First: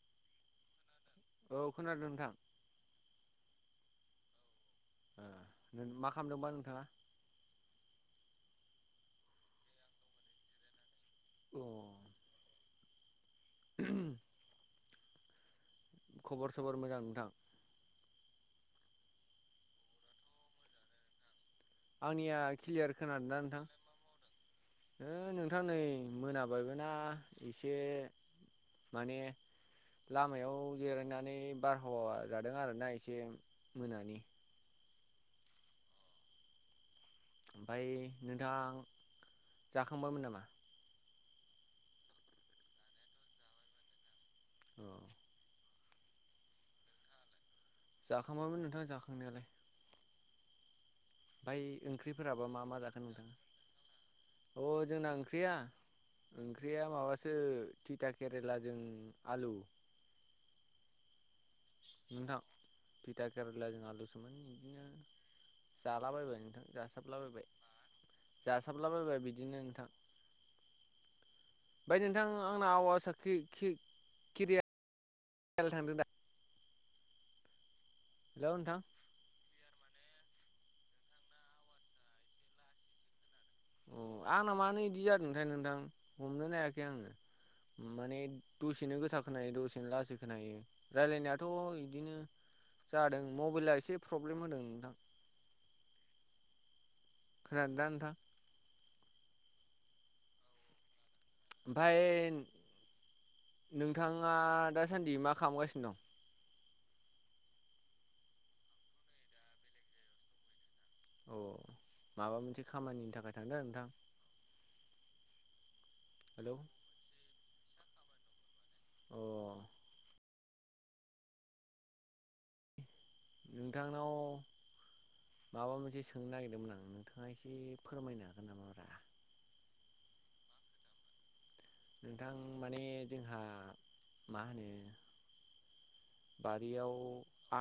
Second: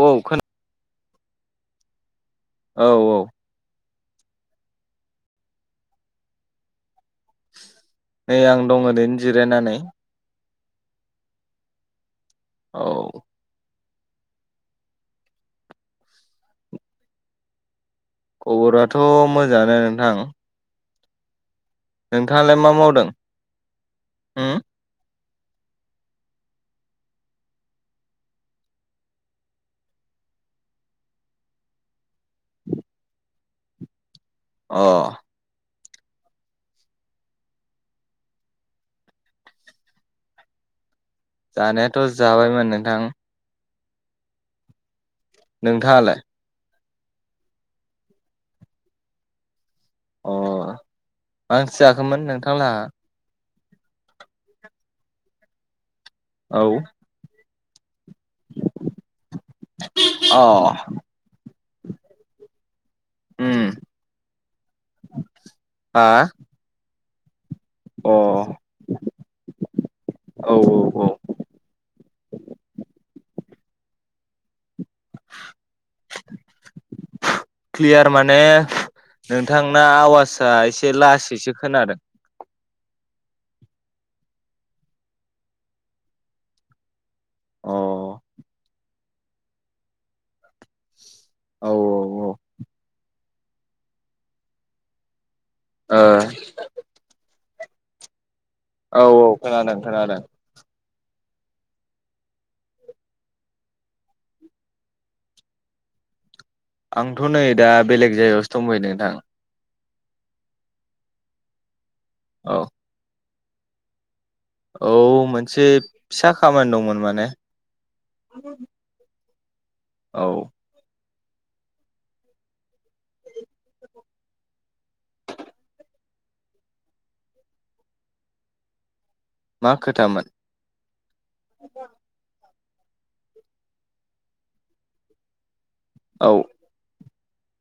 औ खोन औ खोनादों नोंथां? औ औ। मा खालामदोंबा नोंथाङा? नै आं दं ओरैनो जिरायनानै। [inaudible] औ [inaudible] खबर सबर मोजां नोंथां? खबराथ' मोजाङानो नोंथां। आंनिया नोंथाङालाय मा क्लियार मावदों खोनादों नोंथां हो उम नोंथां नोंथां नै मोनाबायगोना एसे माने लामायाव जिरायनानै बारहावा जादों आरोना एसे मोनानि अ ओमफ्राय नोंथां जाखांबायमोन नामा जानायाथ' जाबायमोन नोंथां औ नोंथाङालाय जाखांबामोन नोंथाङा जाखांनायालाय अ मा ओमफ्राय ओंख्रि जाखोमोन ओंख्रिफोराबो मा मा नोंथांलाहा जागोन नोंथाङा अ जोंना ओंख्रिया ओंख्रिया औ माबासो फिथा केरेलाजों आलु अ नोंथां फिथा उम केरेलाजों आलुसोमोन बिदिनो हा जालाबायबाय नोंथां जासाबलाबायबाय अ औ जासाबलाबोबाय बिदिनो नोंथां औ औ फ्राय नोंथां आंना आवा साखि केरियार थांदों दा क्लियार माने हेलौ नोंथां नोंथांना आवाजआ एसे लासैसो खोनादों अ आंना मानो बिदि जादोंथाय नोंथां हमनो नायाखै अ आङो माने औ दसेनो गोस खोनायो दसेनो लासै खोनायो रायलायनायाथ' औ बिदिनो ओ जादों मबाइला एसे प्रब्लेम होदों नोंथां ए खोनादोंना नोंथां औ औ खोनादों खोनादों ओफफ्राय नोंथाङा दासान्दि मा खालामगासिनो दं आंथ' नै दा बेलेग जायगायावसो दंबाययो नोंथां औ माबा औ मोनसे खामानिनि थाखाय थांदों नोंथां औ मोनसे फिसा हेलौ खामानि दंमोन माने अ औ नोंथांनाव माबा मोनसे सोंनो नागिरदोंमोन आं नोंथाङा एसे फोरमायनो हागोन नामा ब्रा मा खोथामोन नोंथां माने जोंहा मा होनो औ बारियाव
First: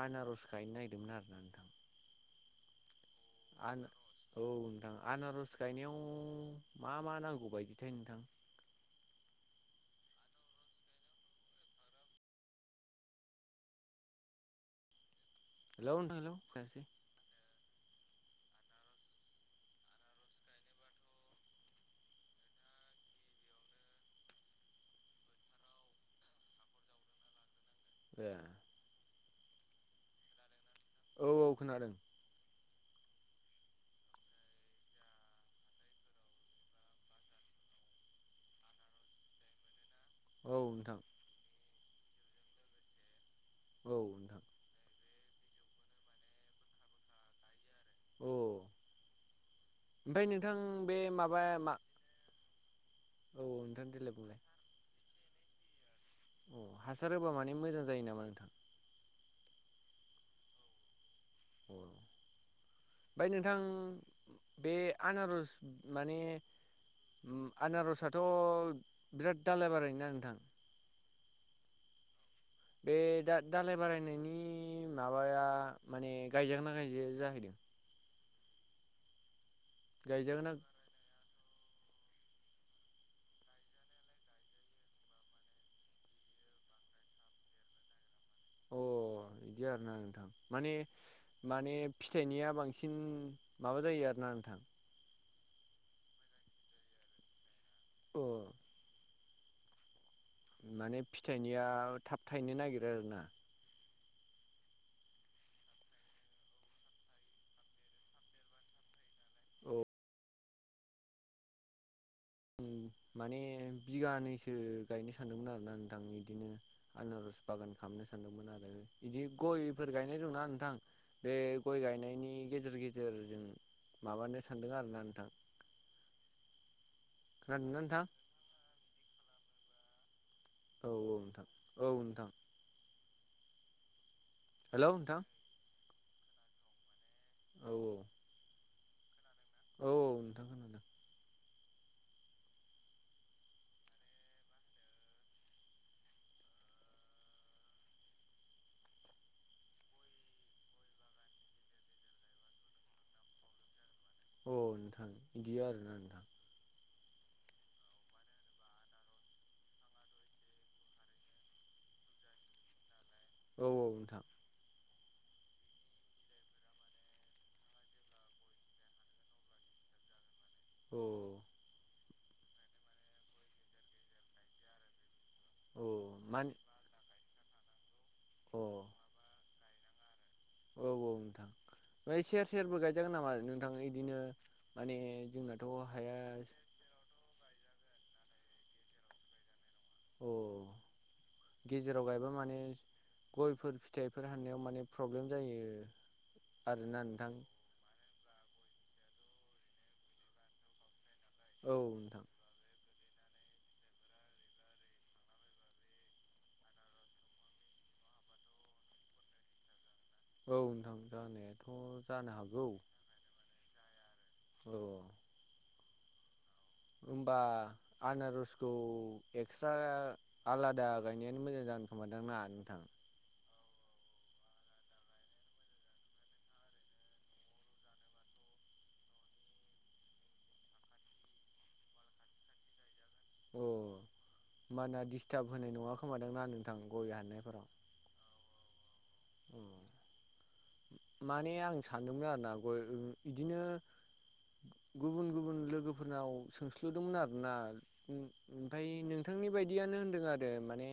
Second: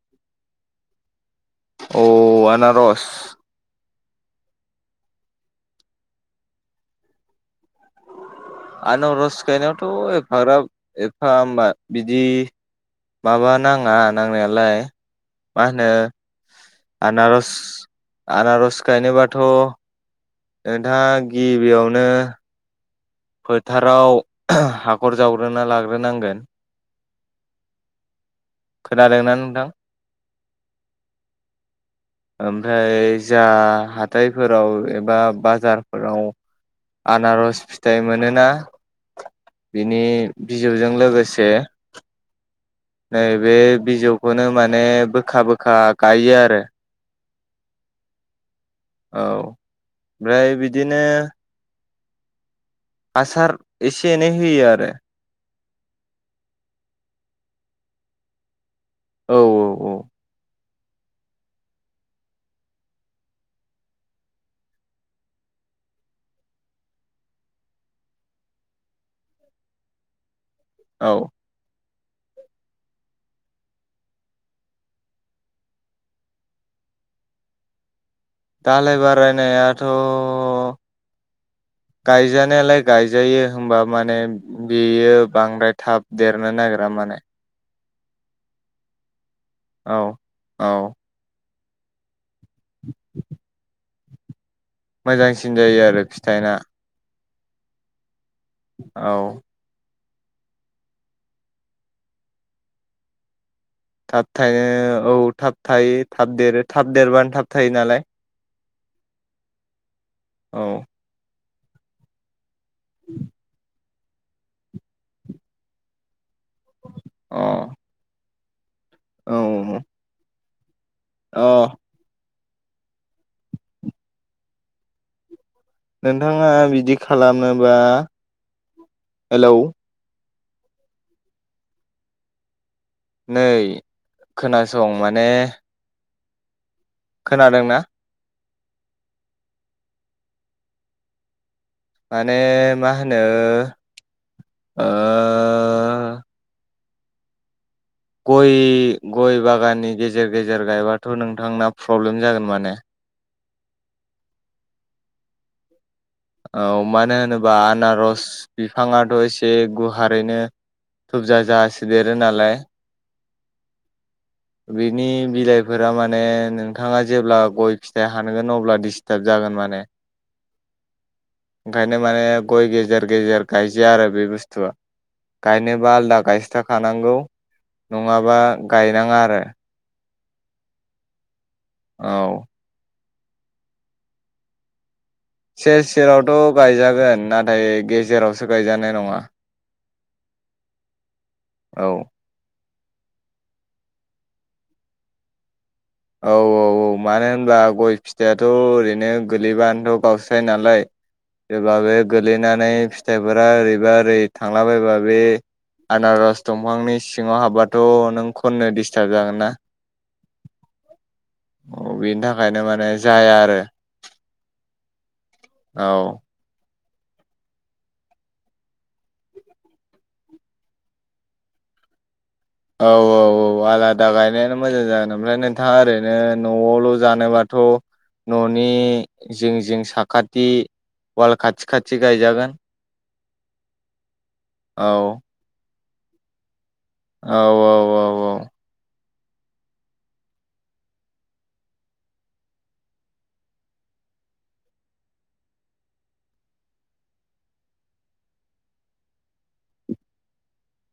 आनारस गायनो नागिरदोंमोन आरो ना अ आनारस औ आरोना नोंथां आनारस गायनायाव मा मा नांगौ बायदि आनारस गायना थ' एफाग्राब एफा होमबा बिदि माबा नाङा नांनायालाय मा होन हेलौ नोंथां हेलौ खोनायासै आनारस आनारस गायनोबाथ' नोंथाङा गिबियावनो फोथाराव हाखर जावग्रोना लाग्रोनांगोन ए खोनादोंना नोंथां औ औ खोनादों ओमफ्राय जा हाथायफोराव एबा बाजारफोराव आनारस फिथाइ मोनोना बिनि औ बिजौजों नोंथां लोगोसे नै बे औ नोंथां बिजौखौनो माने बोखा बोखा गायो आरो औ औ ओमफ्राय नोंथां बे बिदिनो माबा मा औ आसार नोंथां देलाय एसे एनाय बुंलाय होयो आरो अ हासार होबा माने मोजां जायो नामा औ औ औ अ ओमफ्राय नोंथां बे आनारज माने आनारसथ' बिराद दाालाय बारायोना नोंथां औ बे दा दालाय बारायनायनि माबाया माने गायजागनाा गायजाया जाहैदों दालाय बारायनायाथ' गायजागोना गायजानायालाय गायजायो हबा माने बेयो बांद्राय थाब देरनानै नायग्रा माने अ बिदि आरोोना औ नोंथां औ माने माने फिथाइनिया बांसिन माबा जायो आरोना नोंथां मोजांसिन जायो आरो फिथाइना अ औ माने फिथाइनिया थाब थायनो नागिरो आरोना थाब थायो औ थाब थायो थाब देरो थाब देरबानो थाब थायो नालाय औ माने बिगानैसो गायनो सानदोंमोन आरोना नोंथां बिदिनो आनारस अ बागान खालामनो सानदोंमोन आं बिदि औ गयफोर गायनाय दंना नोंथां बे अ गय गायनायनि गेजेर गेजेर जों माबानो सानदों आरोना नोंथां नोंथाङा बिदि खालामोबा खोनादोंना नोंथां हेलौ औ औ नोंथां औ नोंथां नै हेलौ खोनासं नोंथां माने खोनादों औ ना? औ नोंथां माने मा होनो ओ गय गय बागाननि गेजेर गेजेर गायबाथ' नोंथांना प्रब्लेम जागोन माने अ नोंथां बिदि आरोना औ मानो होनोबा आनारस बिफाङाथ' एसे गुहारैनो थुबजा जासो देरो नालाय औ औ नोंथां बिनि बिलाइफोरा माने नोंथाङा जेब्ला गय फिथाइ हानगोन अब्ला डिस्टार्ब जागोन माने [inaudible] औ ओंखायनो माने गय गेजेर गेजेर गायजाया आरो बे बुस्थुआ औ गायनोबा आलदा मानि गायसथाखानांगौ नङाबा अ गायनाङा आरो औ औ नोंथां ओमफ्राय सेर औ सेरबो गायजागोन नामा नोंथां बिदिनो माने जोंनाथ' सेर हाया सेरावथ' गायजागोन नाथाय गेजेरावसो गायजानाय नङा अ औ गेजेराव गायबा माने गयफोर फिथाइफोर हाननायाव माने प्रब्लेम जायो औ औ औ आरोना मानो नोंथां होनब्ला गय फिथ फिथाइआाथ' ओरैनो गोगलैबानोथ' गावस्राय नालाय औ जेब्ला बे नोंथां गोलैनानै फिथाइफोरा ओरैबा ओरै थांलाबायबा बे आनारस दंफांनि सिङाव हाबबाथ नों खननो डिसटारब जागोन ना औ नोंथां जानायाथ' बेनि जानो थाखायनो हागौ माने जाया आरो औ औ होमबा आनारसखौ एक्सट्रा आलादा गायनायानो मोजां गोन खोमादांना? औ आलादा गायनायानो मोजां जागोन ओमफ्राय नोंथाङा ओरैनो न'आवल' जानोबाथ'। न'नि जिं जिं साखाथि वाल खाथि खाथि गायजागोन। अ औ होमबाना दिस्टाब होनाय नङा खोमादां ना गोथां गय औ औ हाननायफोराव औ औ माने आं सानदोंमोन आरोना बिदिनो गुबुन गुबुन लोगोफोरनाव सोंस्ल'दोंमोन आरोना ओमफ्राय नोंथांनि बेबायदियानो होनदों आरो माने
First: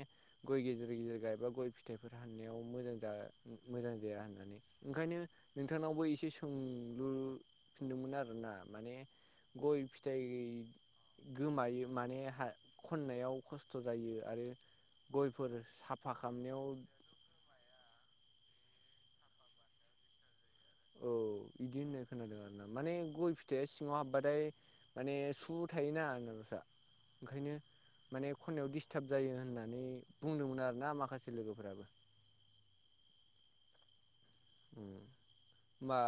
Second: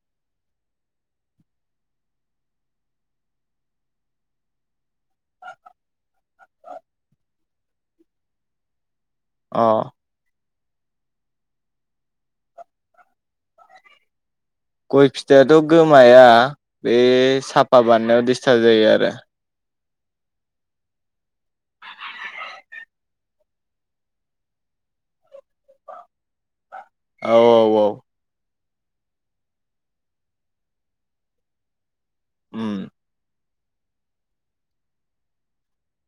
गय गेजेर गेजेर गायबा गय फिथाइफोर हाननायाव मोजां जा मोजां जाया होननानै। ओंखायनो नोंथांनावबो एसे सोंलुफिनदोंमोन आरोना माने अ गय फिथाइ गोमायो माने हा खननायाव खस्थ' जायो आरो गय गयफोर फिथाइआथ' साफा गोमाया खालामनायाव बे साफा बानायनायाव दिस्थार्ब जायो आरो। औ बिदि होननाय खोनादों आरोना माने गय फिथाइया सिङाव हाब्बाथाय माने सु थायोना। आदसा औ औ औ खनायाव दिस्टाब जायो होननानै बुंदोंमोन आरोना माखासे लोगोफोराबो। उम होम होमबा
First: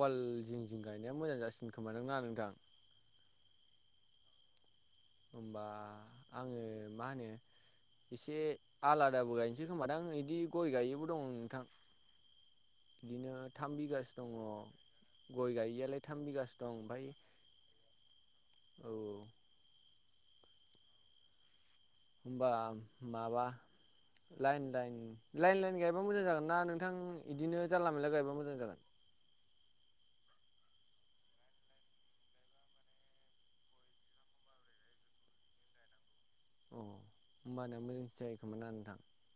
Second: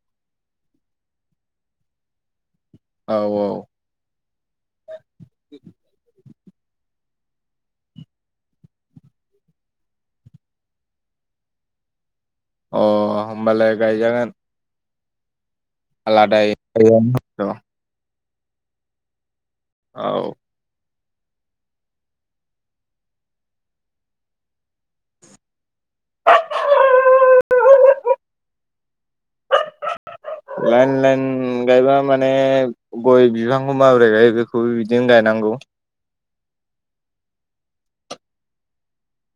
वाल जिं जिं गायनाया मोजां जासिगोन खोमाना नोंथां औ औ होमबा आङो मा होनो एसे आलादाबो गायनोसै खोमादां बिदि गय गायैबो दं नोंथां। अ बिदिनो थाम होमबालाय बिगासो गायजागोन। दङ गय गाययैयालाय थाम आलादायै बिगासो दं ओमफ्राय औ औ औ होमबा माबा लाइन लाइन लाइन लाइन गायबा मोजां जागोन ना नोंथां बिदिनो जानला मोनला गायबा मोजां जागोन? [inaudible] लाइन लाइन गायबा माने गय बिफांखौ माबोरै गायो बेखौबो बिदिनो गायनां औ औ [unintelligible]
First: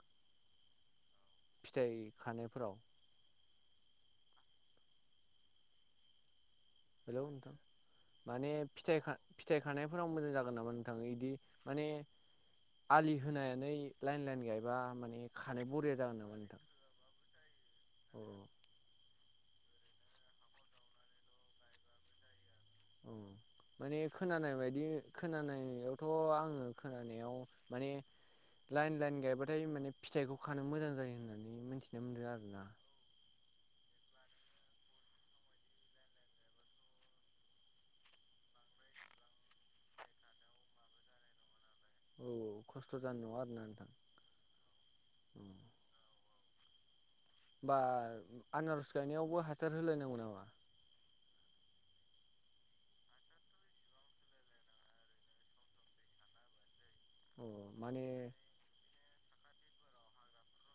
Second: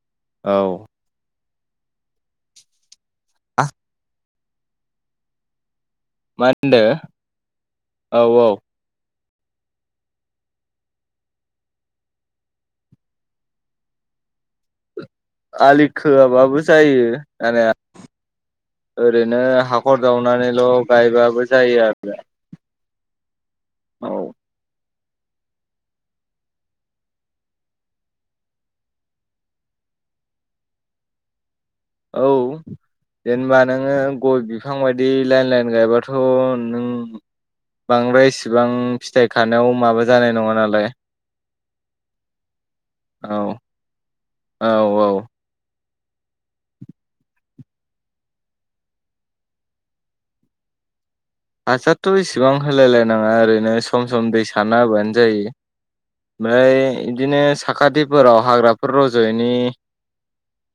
औ फिथाइ खानायफोराव आ मा होनदो हेलौ नोंथां औ औ माने फिथाइ खा फिथाइ खानायफोराव मोजां जागोन नामा नोंथां बिदि माने आलि होनानै लाइन लाइन गायबा माने खानाय आलि बरिया जागोन नामा नोंथां खोआबाबो जायो आनिया ओ अ ओरैनो हाखर जावनानैल' गायबाबो जायो आरो औ माने औ खोनानाय बायदि खोनानायावथ' आङो खोनानायाव माने लाइन लाइन गायबाथाय माने फिथाइखौ खानो मोजां जायो होननानै मिथिनो औ मोनदों आरोना जेनबा नोङो गय बिफां बायदि लाइन लाइन गायबाथ' नों बांद्राय इसिबां फिथाइ खानायाव माबा जानाय नङा नालाय औ खस्थ' जानाय औ नङा आरो ना नोंथां औ। बा आनारस गायनायावबो हासार होलायनांगौ नामा? हासारथ' इसेबां होलायलायनाङा ओरैनो सम सम दै साना होबानो जायो। ओमफ्राय बिदिनो अ माने साखाथिफोराव हाग्राफोराव रज यैनि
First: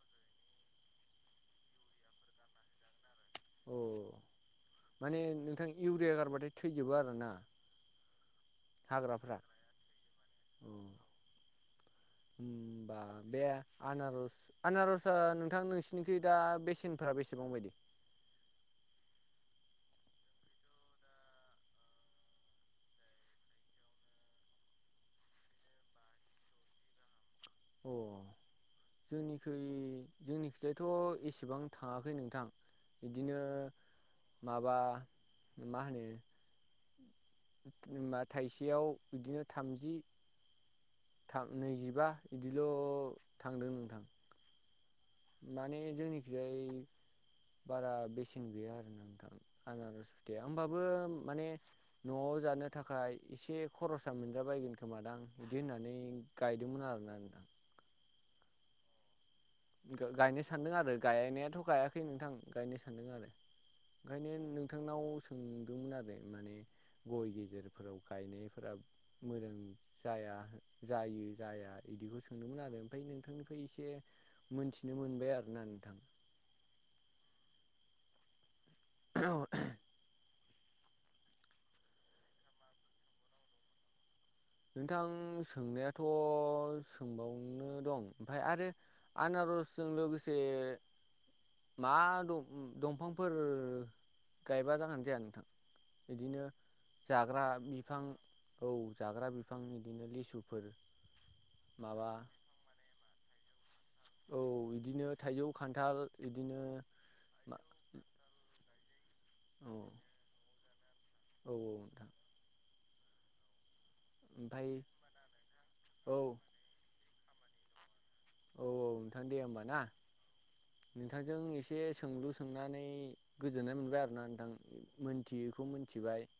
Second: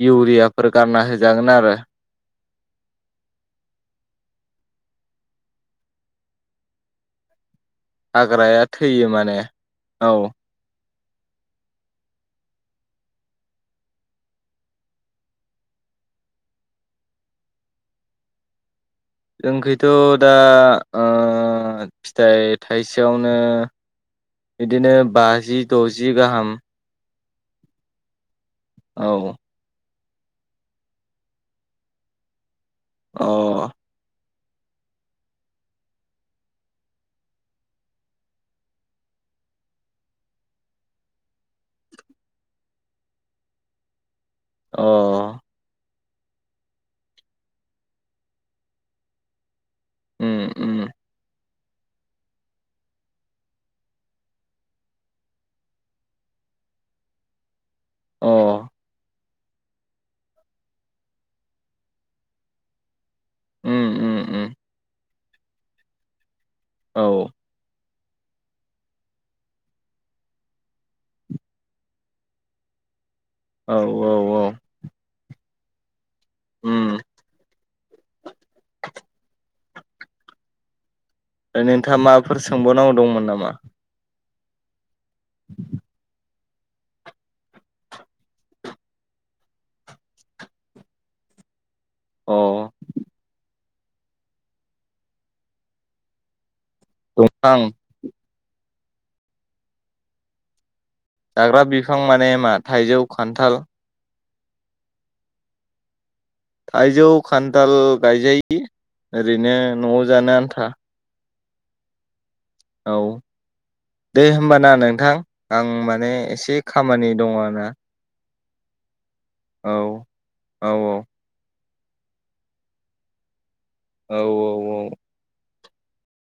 इउरियाफोर गारना होजागोन आरो। अ माने नोंथां इउरिया गारबाथाय थैजोबो आरोना हाग्राया थैयो हाग्राफ्रा माने औ। हबा बे आनारस आनारसआ नोंथां नोंसिनिखइ दा बेसेन बो फोरा बेसेबां बायदि जोंखैथ' दा ओ फिथाइ थाइसेयावनो बिदिनो बाजि द'जि गाहाम अ औ जोंनिखै जोंनि खिजायथ' एसेबां थाङाखै नोंथां अ बिदिनो माबा मा होनो बा थाइसेयाव बिदिनो थामजि थां नैजिबा बिदिल' थांदों नोंथां। अ माने जोंनिखिजाय बारा बेसेन गैया आरो ना नोंथां। आं उम सथिया उम होमबाबो माने न'आव जानो थाखाय एसे खरसा मोनजाबायगोन खोमादां बिदि होननानै गायदोंमोन। आरोना नोंथां। अ गायनो सान्दों आरो गायनायाथ' गायाखै नोंथां गायनो सान्दों आरो उम उम ओंखायनो उम नोंथांनाव सोंदोंमोन आरो माने औ गय गेजेरफोराव गायनायफोरा मोजां जाया जायो जाया बिदिखौ सोंदोंमोन आरो ओमफ्राय नों थांनिफ्राय औ एसे औ औ मोनथिनो मोनबाय आरोना नोंथां। उम। औ ओह [inaudible] ओ नोंथाङा माफोर सोंबावनांगौ दंमोन नामा? नोंथां सोंनायाथ' सोंबावनो दं। ओमफ्राय आरो आनारसजों लोगोसे मा अ दंफांफोर गायबा जागानो जाया नोंथां। बिदिनो जाग्रा दंफां बिफां औ जाग्रा बिफां बिदिनो लिसुफोर जाग्रा बिफां माबा माने? मा थाइजौ खान्थाल औ बिदिनो थाइजौ खान्थाल बिदिनो थाइजौ औ खान्थाल गायजायो ओरैनो न'आव जानो आन्था। औ औ नोंथां। औ दे ओमफ्राय होनबाना नोंथां आं माने औ एसे ना औ नोंथां दे होमबा ना औ औ नोंथांजों एसे सोंलु सोंनानै गोजोन्नाय मोनबाय औ आरोना नोंथां औ मोनथियैखौ मोनथिबाय।